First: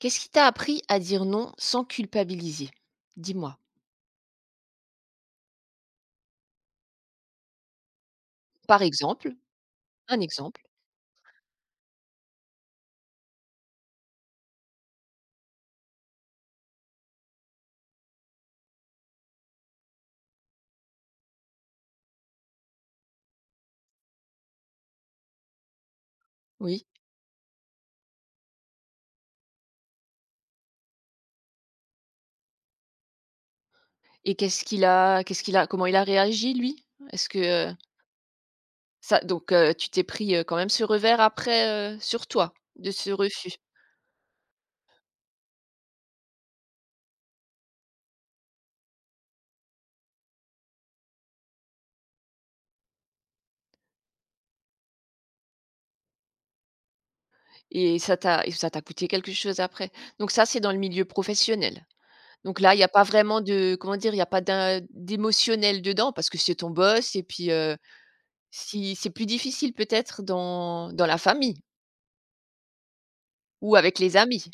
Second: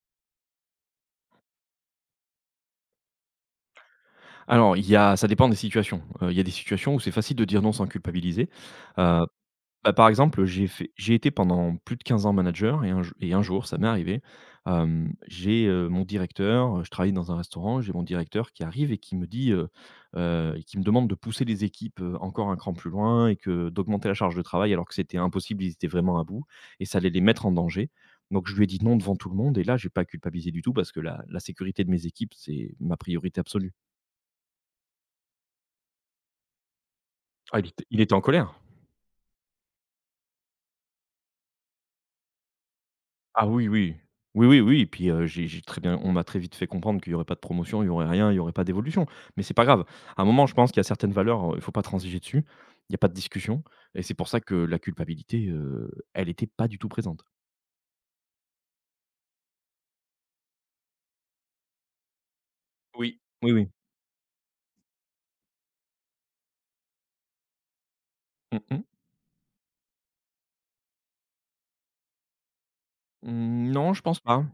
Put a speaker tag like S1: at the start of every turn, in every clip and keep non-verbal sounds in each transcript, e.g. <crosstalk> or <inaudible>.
S1: Qu'est-ce qui t'a appris à dire non sans culpabiliser? Dis-moi.
S2: Alors, il y a ça dépend des situations. Il y a des situations où c'est facile de dire non sans culpabiliser.
S1: Par
S2: Heu,
S1: exemple,
S2: Bah, par
S1: un
S2: exemple,
S1: exemple,
S2: j'ai été pendant plus de 15 ans manager et un jour, ça m'est arrivé. Mon directeur, je travaille dans un restaurant, j'ai mon directeur qui arrive et qui me dit, qui me demande de pousser les équipes, encore un cran plus loin et que d'augmenter la charge de travail alors que c'était impossible, ils étaient vraiment à bout et
S1: oui
S2: ça allait les mettre en danger. Donc je lui ai dit: «Non» devant tout le monde et là, j'ai pas culpabilisé du tout parce que la sécurité de mes équipes, c'est ma priorité absolue.
S1: et qu'est-ce qu'il a comment il a réagi lui? Est-ce
S2: Ah, il
S1: que,
S2: était il était en colère?
S1: ça donc tu t'es pris, quand même ce revers après, sur toi, de ce
S2: Ah
S1: refus
S2: oui, oui. Oui, oui, oui, puis, j'ai très bien on m'a très vite fait comprendre qu'il y aurait pas de promotion, il y aurait rien, il y aurait pas d'évolution. Mais c'est pas grave. À un moment, je pense qu'il y a certaines valeurs, il ne faut pas transiger dessus. Il y a pas de discussion et c'est pour ça que la culpabilité, elle était pas du tout présente.
S1: et ça t'a coûté quelque chose après? Donc ça, c'est dans le milieu professionnel. Donc là, il y a pas
S2: Oui,
S1: vraiment
S2: oui, oui.
S1: de comment dire? Il y a pas d'émotionnel dedans parce que c'est ton boss et puis,
S2: Mmh mh.
S1: si c'est plus difficile peut-être dans la famille
S2: Mmh,
S1: ou
S2: non,
S1: avec
S2: je
S1: les
S2: pense pas.
S1: amis.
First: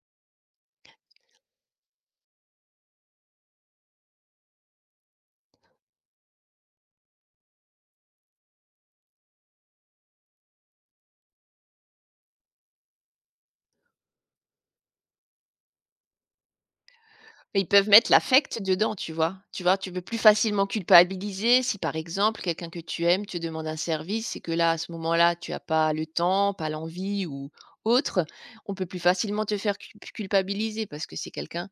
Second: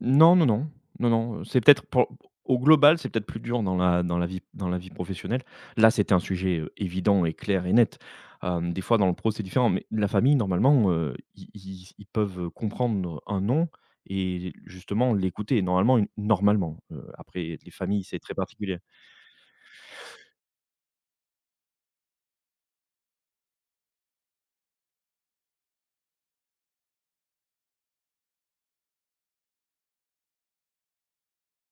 S2: Non, non, non. Non, non, c'est peut-être pour au global, c'est peut-être plus dur dans la vie professionnelle. Là, c'était un sujet, évident et clair et net. Des fois dans le pro, c'est différent, mais la famille normalement, ils peuvent comprendre un «non» et justement l'écouter normalement une normalement, après
S1: Ils
S2: les
S1: peuvent
S2: familles,
S1: mettre
S2: c'est très
S1: l'affect
S2: particulier.
S1: dedans, tu vois? Tu vois? Tu peux plus facilement culpabiliser si, par exemple, quelqu'un que tu aimes te demande un service et que là, à ce moment-là, tu n'as pas le temps, pas l'envie ou autre, on peut plus facilement te faire culpabiliser parce que c'est quelqu'un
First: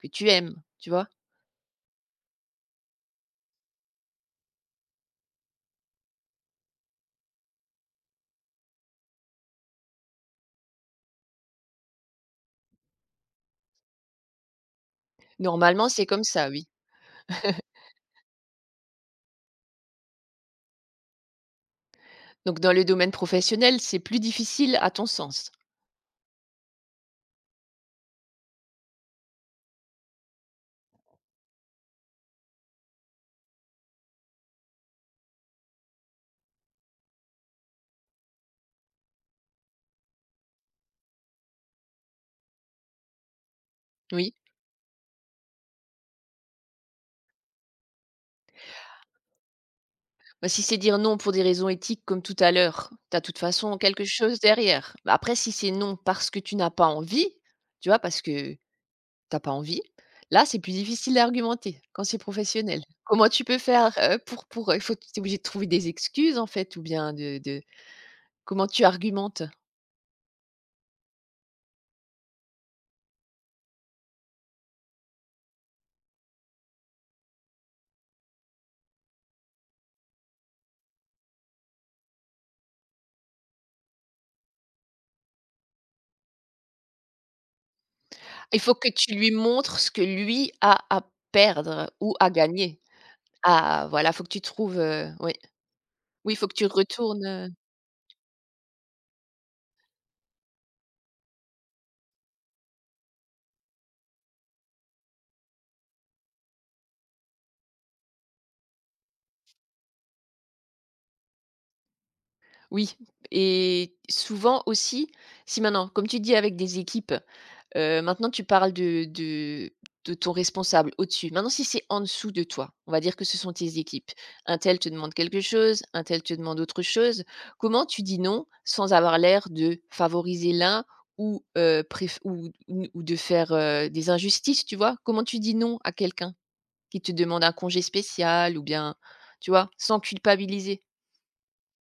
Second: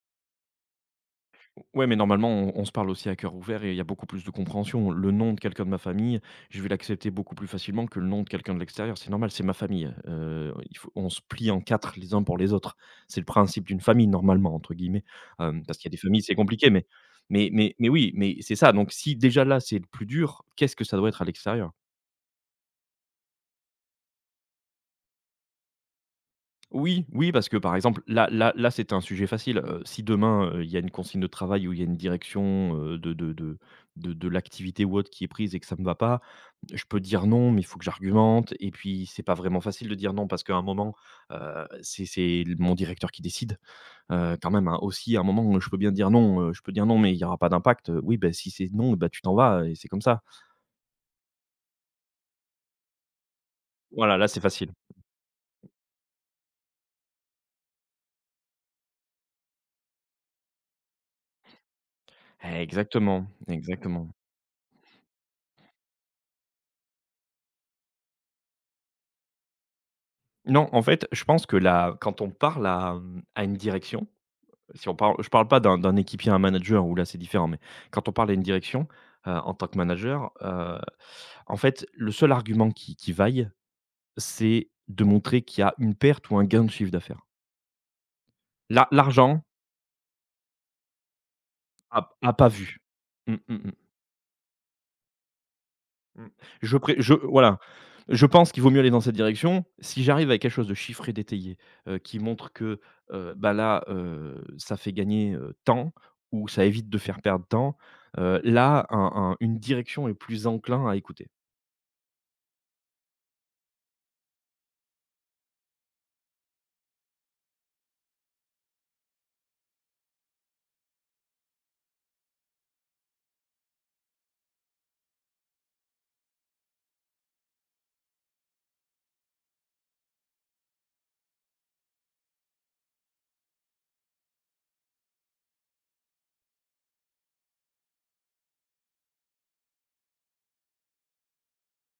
S1: que tu aimes, tu vois?
S2: Ouais, mais normalement, on se parle aussi à cœur ouvert et il y a beaucoup plus de compréhension. Le nom de quelqu'un de ma famille, je vais l'accepter beaucoup plus facilement que le nom de quelqu'un de l'extérieur. C'est normal, c'est ma famille. On se plie en quatre les uns pour les autres. C'est le principe d'une famille, normalement, entre guillemets. Parce
S1: Normalement,
S2: qu'il y a des
S1: c'est comme
S2: familles, c'est
S1: ça, oui.
S2: compliqué, mais oui, mais c'est ça. Donc, si déjà là, c'est le plus dur, qu'est-ce que ça doit être à l'extérieur?
S1: Donc dans le domaine professionnel, c'est plus difficile à ton sens,
S2: Oui, oui, parce que, par exemple, là, c'était un sujet facile. Si demain, il y a une consigne de travail ou il y a une direction, de l'activité ou autre qui est prise et que ça ne me va pas, je peux dire: «Non», mais il faut que j'argumente et puis c'est pas vraiment facile de dire non parce qu'à un moment, c'est l mon directeur qui décide,
S1: oui.
S2: quand même, hein, aussi à un moment, je peux bien dire: «Non». Je peux dire: «Non, mais il y aura pas d'impact». Oui, ben si c'est non, ben tu t'en vas et c'est comme ça.
S1: Bah, si c'est dire non pour des raisons éthiques comme tout à l'heure, tu as de toute façon quelque
S2: Voilà, là,
S1: chose
S2: c'est facile.
S1: derrière. Bah, après si c'est non parce que tu n'as pas envie, tu vois? Parce que t'as pas envie. Là, c'est plus difficile d'argumenter quand c'est professionnel.
S2: Exactement,
S1: Comment tu peux faire,
S2: exactement.
S1: pour il faut tu obligé de trouver des excuses en fait ou bien de comment tu argumentes?
S2: Non, en fait, je pense que là, quand on parle à, à une direction, si on parle je parle pas d'un équipier à un manager où là c'est différent, mais quand on parle à une direction, en tant que manager, en fait, le seul argument qui vaille, c'est de montrer qu'il y a une perte ou un gain de chiffre d'affaires.
S1: Il faut que tu lui
S2: L'argent
S1: montres ce que lui a à perdre
S2: a
S1: ou à
S2: à pas vu.
S1: gagner.
S2: Mmh mh, mmh.
S1: Ah voilà, faut que tu trouves, oui.
S2: Mmh.
S1: Oui, faut que tu
S2: Je pré je
S1: retournes,
S2: Voilà, je pense qu'il vaut mieux aller dans cette direction. Si j'arrive avec quelque chose de chiffré, détaillé, qui montre que, bah, là, ça fait gagner, tant ou ça évite de faire perdre temps, là, un une direction est plus enclin à écouter.
S1: Oui et souvent aussi, si maintenant, comme tu dis avec des équipes, maintenant tu parles de ton responsable au-dessus. Maintenant si c'est en dessous de toi, on va dire que ce sont tes équipes. Un tel te demande quelque chose, un tel te demande autre chose. Comment tu dis non sans avoir l'air de favoriser l'un ou préf ou ou de faire, des injustices, tu vois? Comment tu dis non à quelqu'un qui te demande un congé spécial ou bien, tu vois? Sans culpabiliser.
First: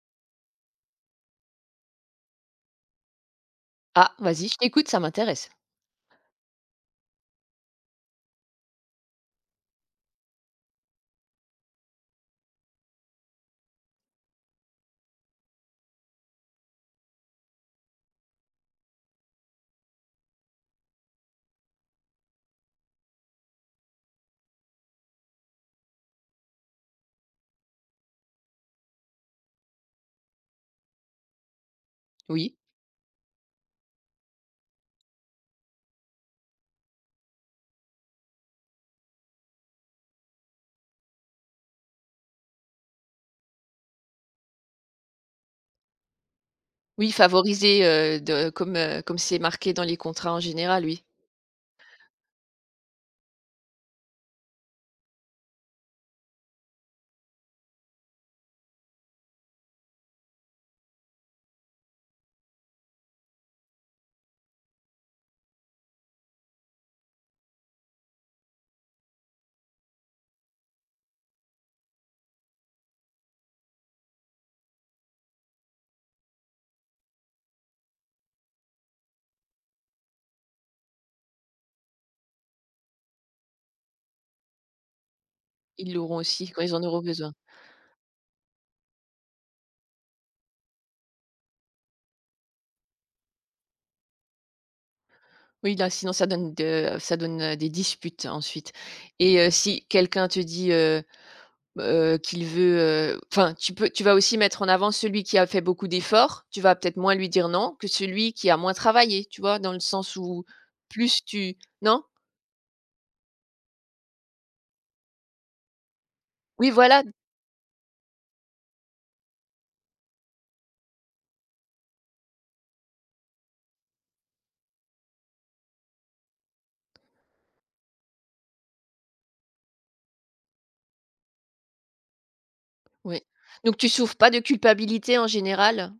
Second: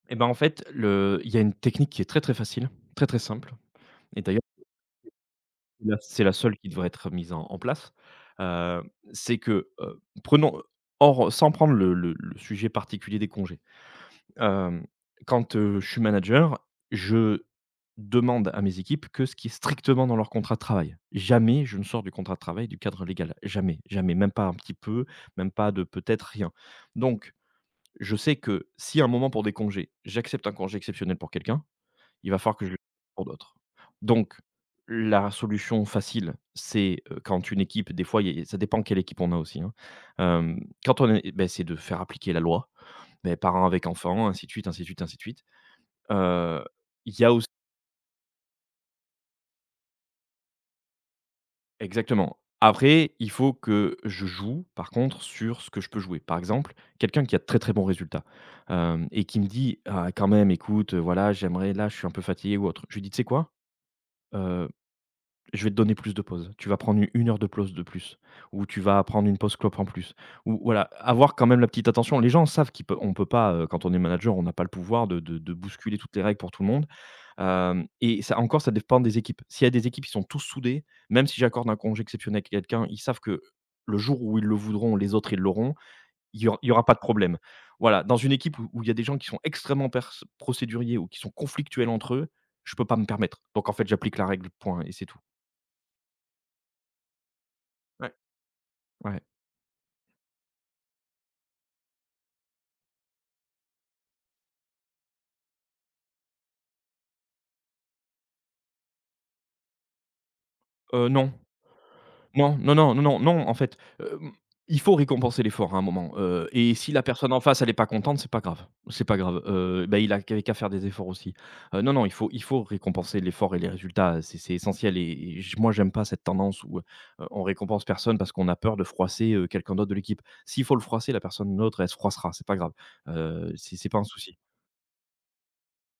S2: Et ben, en fait, le il y a une technique qui est très, très facile, très, très simple
S1: «Ah
S2: et d'ailleurs
S1: vas-y, je t'écoute, ça m'intéresse».
S2: c'est la seule qui devrait être mise en place. heu, c'est que, prenons hors sans prendre le sujet particulier des congés. Hem, Quand, je suis manager, je demande à mes équipes que ce qui est strictement dans leur contrat de travail. Jamais je ne sors du contrat de travail du cadre légal. Jamais, jamais, même pas un petit peu, même pas de peut-être, rien. Donc je sais que si à un moment pour des congés, j'accepte un congé exceptionnel pour quelqu'un, il va
S1: Oui.
S2: falloir que je le fasse pour d'autres. Donc la solution facile, c'est, quand une équipe des fois, il y a ça dépend quelle équipe on a aussi, hein. Hem, quand on est beh, c'est de faire appliquer la loi, mes parents avec enfants, ainsi de suite, ainsi de suite, ainsi de suite. Heu,
S1: Oui,
S2: il y a aussi
S1: favoriser, de comme, comme c'est marqué dans les contrats en général, oui.
S2: exactement. Après, il faut que je joue, par contre, sur ce que je peux jouer. Par exemple, quelqu'un qui a de très, très bons résultats, hem et qui me dit: «Ah, quand même, écoute, voilà, j'aimerais là, je suis un peu fatigué ou autre». Je lui dis: «Tu sais quoi? Heu, je vais te donner plus de pauses. Tu vas prendre une heure de pause de plus ou tu vas prendre une pause clope en plus» ou voilà, avoir quand même la petite attention. Les gens savent qu'on peut pas, quand on est manager, on n'a pas le pouvoir de bousculer toutes les règles pour tout le monde. Hem Et ça encore, ça dépend des équipes. S'il y a des équipes qui sont tous soudées, même si j'accorde un congé exceptionnel à quelqu'un, ils savent que le jour où ils le voudront, les autres, ils l'auront,
S1: Ils l'auront
S2: il
S1: aussi
S2: y aura
S1: quand
S2: il y
S1: ils en
S2: aura pas de
S1: auront besoin.
S2: problème. Voilà, dans une équipe où il y a des gens qui sont extrêmement pers procéduriers ou qui sont conflictuels entre eux, je peux pas me permettre. Donc en fait, j'applique la règle, point et c'est tout.
S1: Oui, là, sinon ça donne de ça donne, des
S2: Ouais.
S1: disputes ensuite
S2: Ouais.
S1: et si quelqu'un te dit, qu'il veut, enfin, tu peux tu vas aussi mettre en avant celui qui a fait beaucoup d'efforts, tu vas peut-être moins lui dire non que celui qui a moins travaillé, tu vois? Dans le sens où plus
S2: Non.
S1: tu non?
S2: Non, non, non, non, non, non, en fait, il faut récompenser l'effort à un moment.
S1: Oui,
S2: Et si
S1: voilà,
S2: la personne en face, elle est pas contente, c'est pas grave, bah, il a qu'avait qu'à faire des efforts aussi. Non, non, il faut récompenser l'effort et les résultats, c'est essentiel. Et et j moi, j'aime pas cette tendance où, on récompense personne parce qu'on a peur de froisser, quelqu'un d'autre de l'équipe. S'il faut le froisser, la personne l'autre, elle se froissera, c'est pas grave,
S1: oui. Donc
S2: c'est
S1: tu
S2: pas un
S1: souffres pas
S2: souci.
S1: de culpabilité en général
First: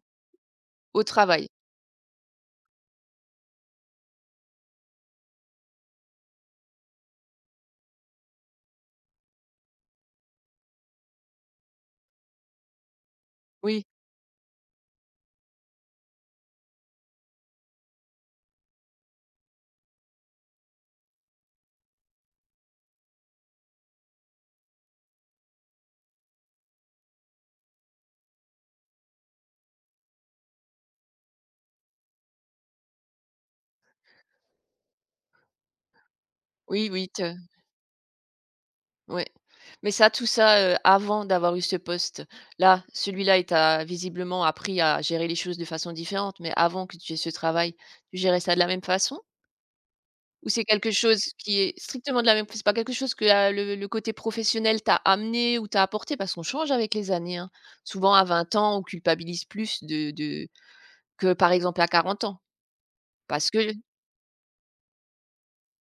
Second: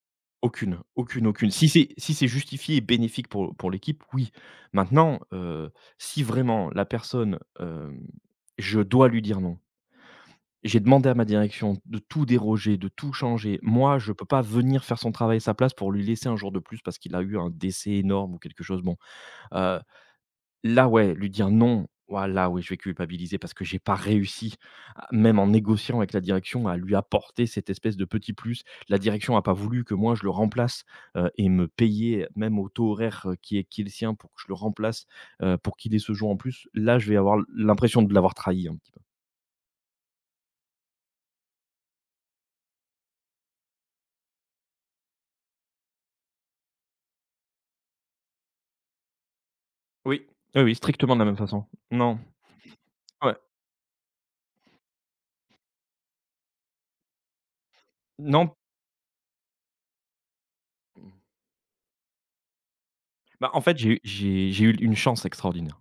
S2: Aucune,
S1: au
S2: aucune,
S1: travail?
S2: aucune. Si c'est justifié et bénéfique pour l'équipe, oui. Maintenant, si vraiment la personne, je dois lui dire non. J'ai demandé à ma direction de tout déroger, de tout changer.
S1: Oui,
S2: Moi, je ne peux pas venir faire son travail à sa place pour lui laisser un jour de plus parce qu'il a eu un décès énorme ou quelque chose. Bon, euh, là, ouais, lui dire: «Non», ouah là, oui, je vais culpabiliser parce que j'ai pas réussi, à même en négociant avec la direction, à lui apporter cette espèce de petit plus. La direction a pas voulu que moi je le remplace, et me payer même au taux horaire, qui est le sien pour que je le remplace, pour qu'il ait ce jour en plus.
S1: oui,
S2: Là,
S1: oui,
S2: je vais
S1: te
S2: avoir l'impression de l'avoir trahi un petit peu.
S1: ouais. Mais ça, tout ça, avant d'avoir eu ce poste. Là, celui-là, il t'a visiblement appris à gérer les choses de façon différente, mais avant que tu aies ce travail, tu gérais ça de la même façon?
S2: Oui,
S1: Ou
S2: oui,
S1: c'est
S2: oui,
S1: quelque
S2: strictement de
S1: chose
S2: la même
S1: qui
S2: façon.
S1: est
S2: Non,
S1: strictement de la même c'est pas quelque chose que
S2: ouais,
S1: la le côté professionnel t'a amené ou t'a apporté? Parce qu'on change avec les années, hein. Souvent à 20
S2: non,
S1: ans, on culpabilise plus de que par exemple à 40 ans. Parce
S2: bah, en
S1: que
S2: fait, j'ai eu une chance extraordinaire.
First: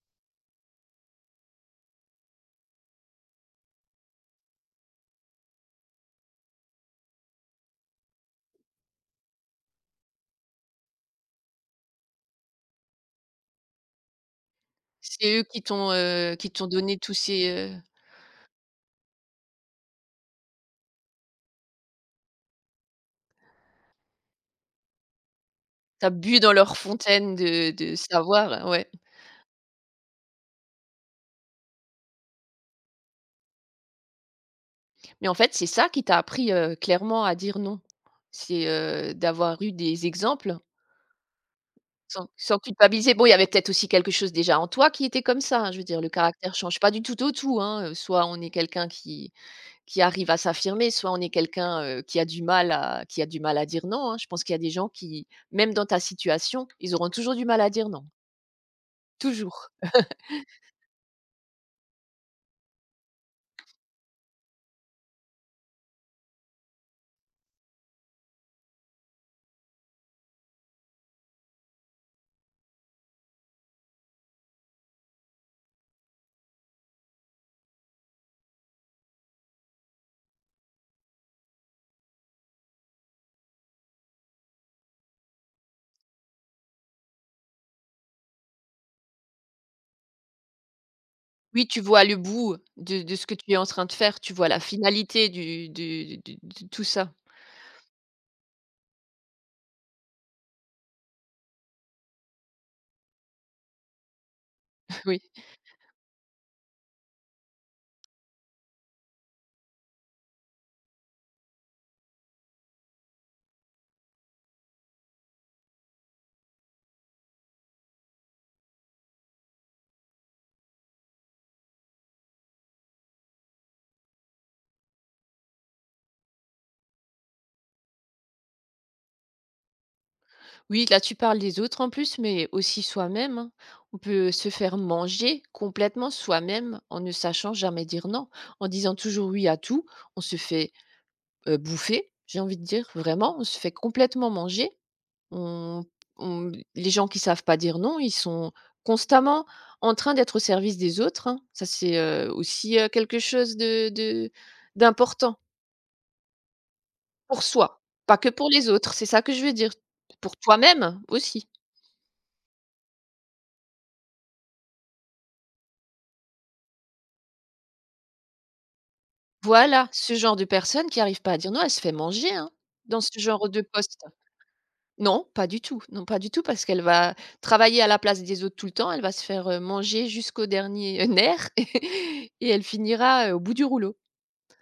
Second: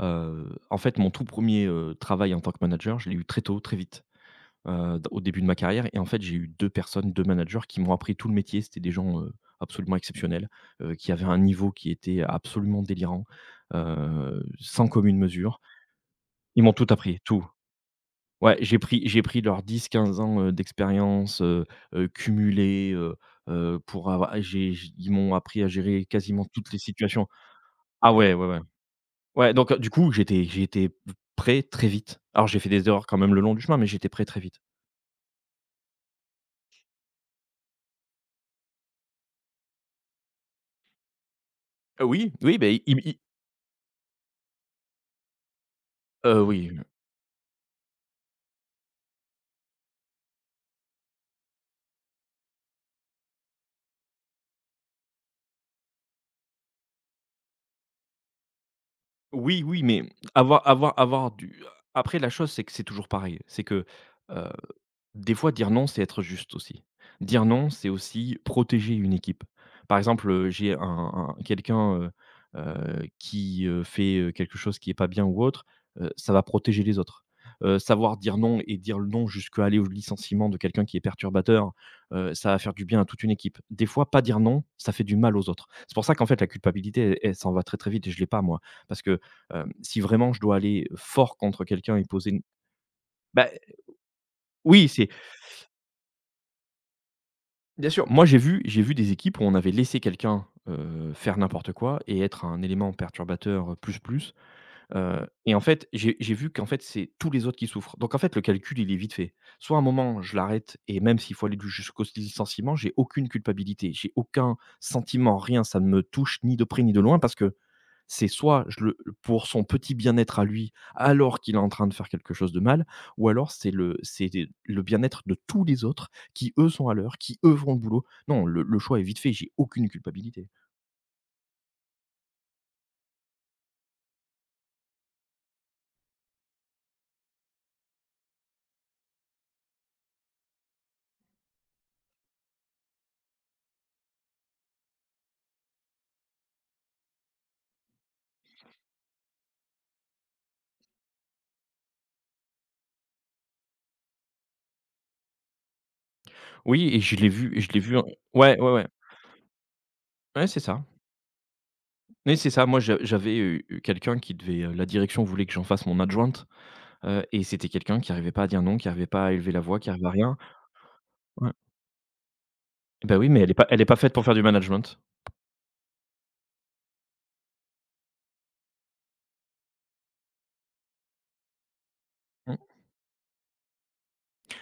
S2: En fait, mon tout premier er travail en tant que manager, je l'ai eu très tôt, très vite. D Au début de ma carrière, et en fait, j'ai eu 2 personnes, 2 managers qui m'ont appris tout le métier. C'était des gens, absolument exceptionnels, qui avaient un niveau qui était absolument délirant, sans commune
S1: c'est eux
S2: mesure.
S1: qui
S2: Ils
S1: t'ont
S2: m'ont tout
S1: donné tous
S2: appris, tout.
S1: ces,
S2: Ouais, j'ai pris leurs dix 15 ans, d'expérience, cumulée, pour avoir j'ai j ils m'ont appris à gérer
S1: tu bu
S2: quasiment
S1: dans
S2: toutes
S1: leur
S2: les situations.
S1: fontaine de
S2: Ah ouais, ouais, ouais.
S1: savoir, ouais.
S2: Ouais, donc, du coup, j'étais prêt très vite. Alors j'ai fait des erreurs quand même le long du chemin, mais j'étais prêt très vite.
S1: Mais en fait, c'est ça qui t'a appris, clairement à dire non. C'est, d'avoir eu des exemples sans
S2: Oui, oui, ben ils m
S1: culpabiliser.
S2: ils
S1: Bon, il y avait peut-être aussi quelque chose déjà en toi qui était comme ça, hein. Je veux dire le caractère
S2: oui.
S1: change pas du tout au tout, hein, soit on est quelqu'un qui arrive à s'affirmer, soit on est quelqu'un, qui a du mal à qui a du mal à dire non, hein. Je pense qu'il y a des gens qui, même dans ta situation, ils auront toujours du mal à dire non,
S2: Oui,
S1: toujours.
S2: oui, mais avoir avoir avoir du après la chose, c'est que c'est toujours pareil. C'est que, heu des fois, dire non, c'est être juste aussi. Dire non, c'est aussi protéger une équipe. Par exemple, j'ai un quelqu'un, qui, fait, quelque chose qui n'est pas bien ou autre, ça va protéger les autres. Savoir dire non et dire le non jusqu'à aller au licenciement de quelqu'un qui est perturbateur, ça va faire du bien à toute une équipe. Des fois, pas dire non, ça fait du mal aux autres. C'est pour ça qu'en fait, la culpabilité, elle s'en va très, très vite et je l'ai pas moi. Parce que, si vraiment je dois aller fort contre
S1: Oui, tu
S2: quelqu'un
S1: vois
S2: et
S1: le
S2: poser une
S1: bout de ce que
S2: bah,
S1: tu es en train de faire, tu vois la
S2: oui, c'est
S1: finalité du de tout ça.
S2: bien sûr, moi j'ai vu des équipes où on avait laissé quelqu'un, faire n'importe quoi et être un élément perturbateur, plus, plus,
S1: <laughs> Oui.
S2: et en fait, j'ai vu qu'en fait, c'est tous les autres qui souffrent. Donc en fait, le calcul, il est vite fait. Soit à un moment, je l'arrête et même s'il faut aller du jusqu'au licenciement, j'ai aucune culpabilité, j'ai aucun sentiment, rien, ça ne me touche ni de près ni de loin parce que c'est soit je le pour son petit bien-être à lui, alors qu'il est en train de faire quelque chose de mal, ou alors c'est le bien-être de tous les autres qui, eux, sont à l'heure, qui, eux, vont au boulot. Non, le choix est vite fait, j'ai aucune culpabilité.
S1: Oui, là, tu parles des autres en plus, mais aussi soi-même, hein. On peut se faire manger complètement soi-même en ne sachant jamais dire non. En disant toujours oui à tout, on se fait bouffer, j'ai envie de dire, vraiment, on se fait complètement manger. On- les gens qui savent pas dire non, ils sont constamment en train d'être au service des autres, hein. Ça, c'est aussi quelque chose d'important
S2: Oui et je l'ai
S1: pour
S2: vu et je l'ai
S1: soi,
S2: vu en
S1: pas que pour
S2: ouais, ouais,
S1: les
S2: ouais.
S1: autres. C'est ça que je veux dire. Pour
S2: Ouais, c'est ça.
S1: toi-même aussi.
S2: Mais c'est ça. Moi, j'avais, quelqu'un qui devait, la direction voulait que j'en fasse mon adjointe, et c'était quelqu'un qui arrivait pas à dire non, qui arrivait pas à élever la voix,
S1: Voilà,
S2: qui arrivait à
S1: ce genre
S2: rien.
S1: de personne qui arrive pas à dire
S2: Ouais.
S1: non, elle se fait manger, hein, dans ce
S2: Bah, oui, mais
S1: genre
S2: elle est
S1: de
S2: pas elle est pas
S1: poste.
S2: faite pour faire du management.
S1: Non, pas du tout, non, pas du tout parce qu'elle va travailler à la place des autres tout le temps, elle va se faire, manger jusqu'au dernier, nerf <laughs> et
S2: Mmh.
S1: elle finira, au bout du rouleau.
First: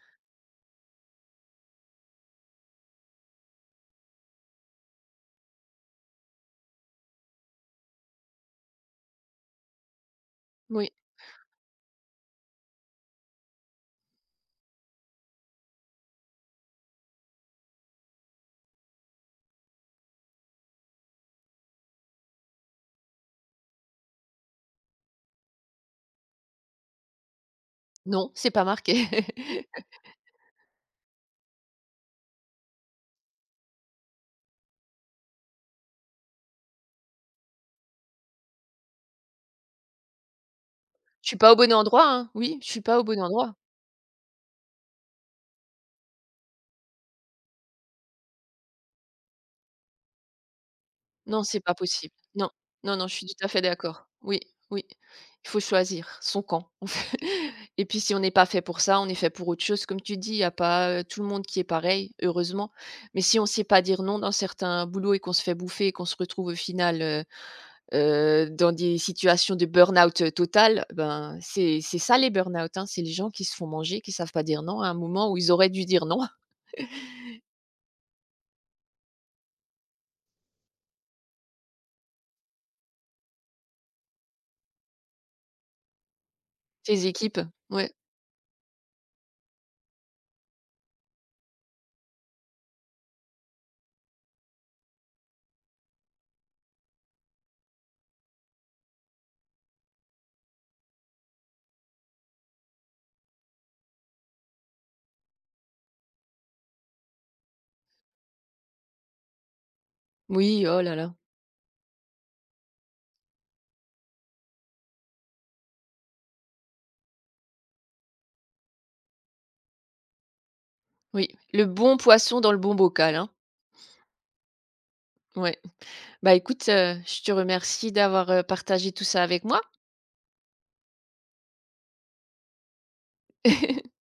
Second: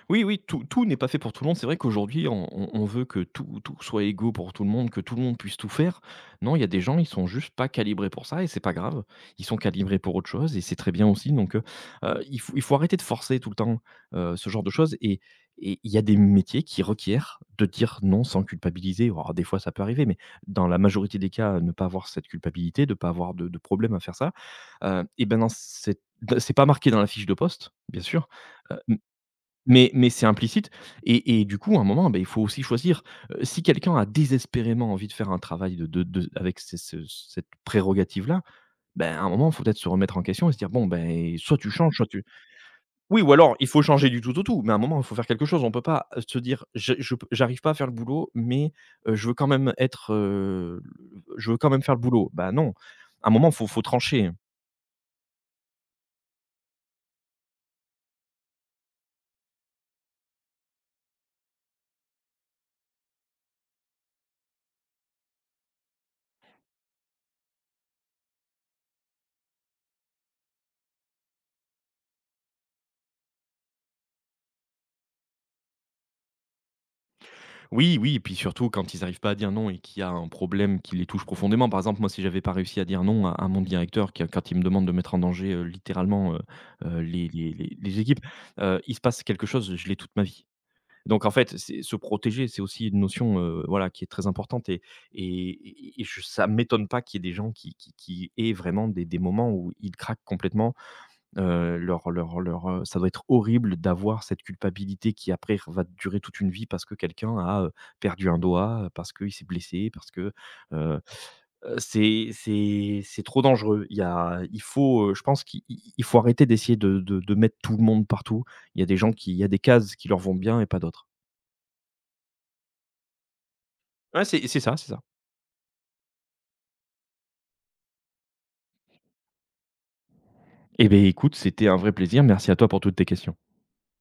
S2: Oui, oui, tout n'est pas fait pour tout le monde. C'est vrai qu'aujourd'hui, on veut que tout soit égaux pour tout le monde, que tout le monde puisse tout faire. Non, il y a des gens, ils sont juste pas calibrés pour ça et c'est pas grave. Ils sont calibrés pour autre chose et c'est
S1: Oui.
S2: très bien aussi donc il faut arrêter de forcer tout le temps, ce genre de choses et il y a des métiers qui requièrent de dire non sans culpabiliser. Bon, alors des fois, ça peut arriver mais dans la majorité des cas, ne pas avoir cette culpabilité, de ne pas avoir de problème à faire ça, et ben, dans cette c'est pas marqué dans la fiche de poste, bien sûr,
S1: Non, c'est pas
S2: euh,
S1: marqué. <laughs>
S2: mais c'est implicite et du coup, à un moment, ben il faut aussi choisir. Si quelqu'un a désespérément envie de faire un travail de avec ces ce cette prérogative-là, ben, à un moment, il faut peut-être se remettre en question et se dire: «Bon,
S1: Je suis
S2: ben
S1: pas au
S2: soit tu
S1: bon
S2: changes, soit
S1: endroit,
S2: tu»
S1: hein. Oui, je suis pas au bon
S2: oui ou
S1: endroit.
S2: alors, il faut changer du tout au tout, mais à un moment, il faut faire quelque chose. On ne peut pas se dire: je p J'arrive pas à faire le boulot, mais je veux quand même être,
S1: Non,
S2: je veux
S1: c'est
S2: quand
S1: pas
S2: même faire le
S1: possible.
S2: boulot».
S1: Non,
S2: Ben non,
S1: non, non, je suis
S2: à un
S1: tout à
S2: moment, il
S1: fait
S2: faut faut
S1: d'accord.
S2: trancher, hein.
S1: Oui, oui, il faut choisir son camp, <laughs> en fait et puis si on n'est pas fait pour ça, on est fait pour autre chose. Comme tu dis, il y a pas, tout le monde qui est pareil, heureusement. Mais si on ne sait pas dire non dans certains boulots et qu'on se fait bouffer et qu'on se retrouve au final, dans des situations de burn-out, total, ben, c'est ça les burn-out, hein. C'est les gens qui se font manger, qui ne savent pas dire non à un moment où ils auraient dû dire non. <laughs>
S2: Oui, oui, et puis surtout quand ils arrivent pas à dire non et qu'il y a un problème qui les touche profondément. Par exemple, moi, si j'avais pas réussi à dire non à, à mon directeur, quand il me demande de mettre en danger littéralement,
S1: Tes
S2: les,
S1: équipes, ouais.
S2: les équipes, il se passe quelque chose, je l'ai toute ma vie. Donc en fait, c'est- se protéger, c'est aussi une notion, voilà, qui est très importante. Et, ça m'étonne pas qu'il y ait des gens qui aient vraiment des moments où ils craquent complètement. Ça doit être horrible d'avoir cette culpabilité qui après va durer toute une vie parce que quelqu'un a, perdu un doigt, parce qu'il s'est blessé, parce que,
S1: Oui, oh là
S2: heu
S1: là,
S2: c'est c'est trop dangereux. Il y a Il faut, je pense qu'il il faut arrêter d'essayer de mettre tout le monde partout. Il y a des gens qui il y a des cases qui leur vont bien et pas d'autres.
S1: oui. Le bon poisson dans le bon bocal, hein.
S2: Ouais, c'est ça.
S1: Ouais. Bah écoute, je te remercie d'avoir, partagé tout ça avec moi.
S2: Eh beh, écoute, c'était un vrai plaisir. Merci à toi pour toutes tes questions.
S1: <laughs>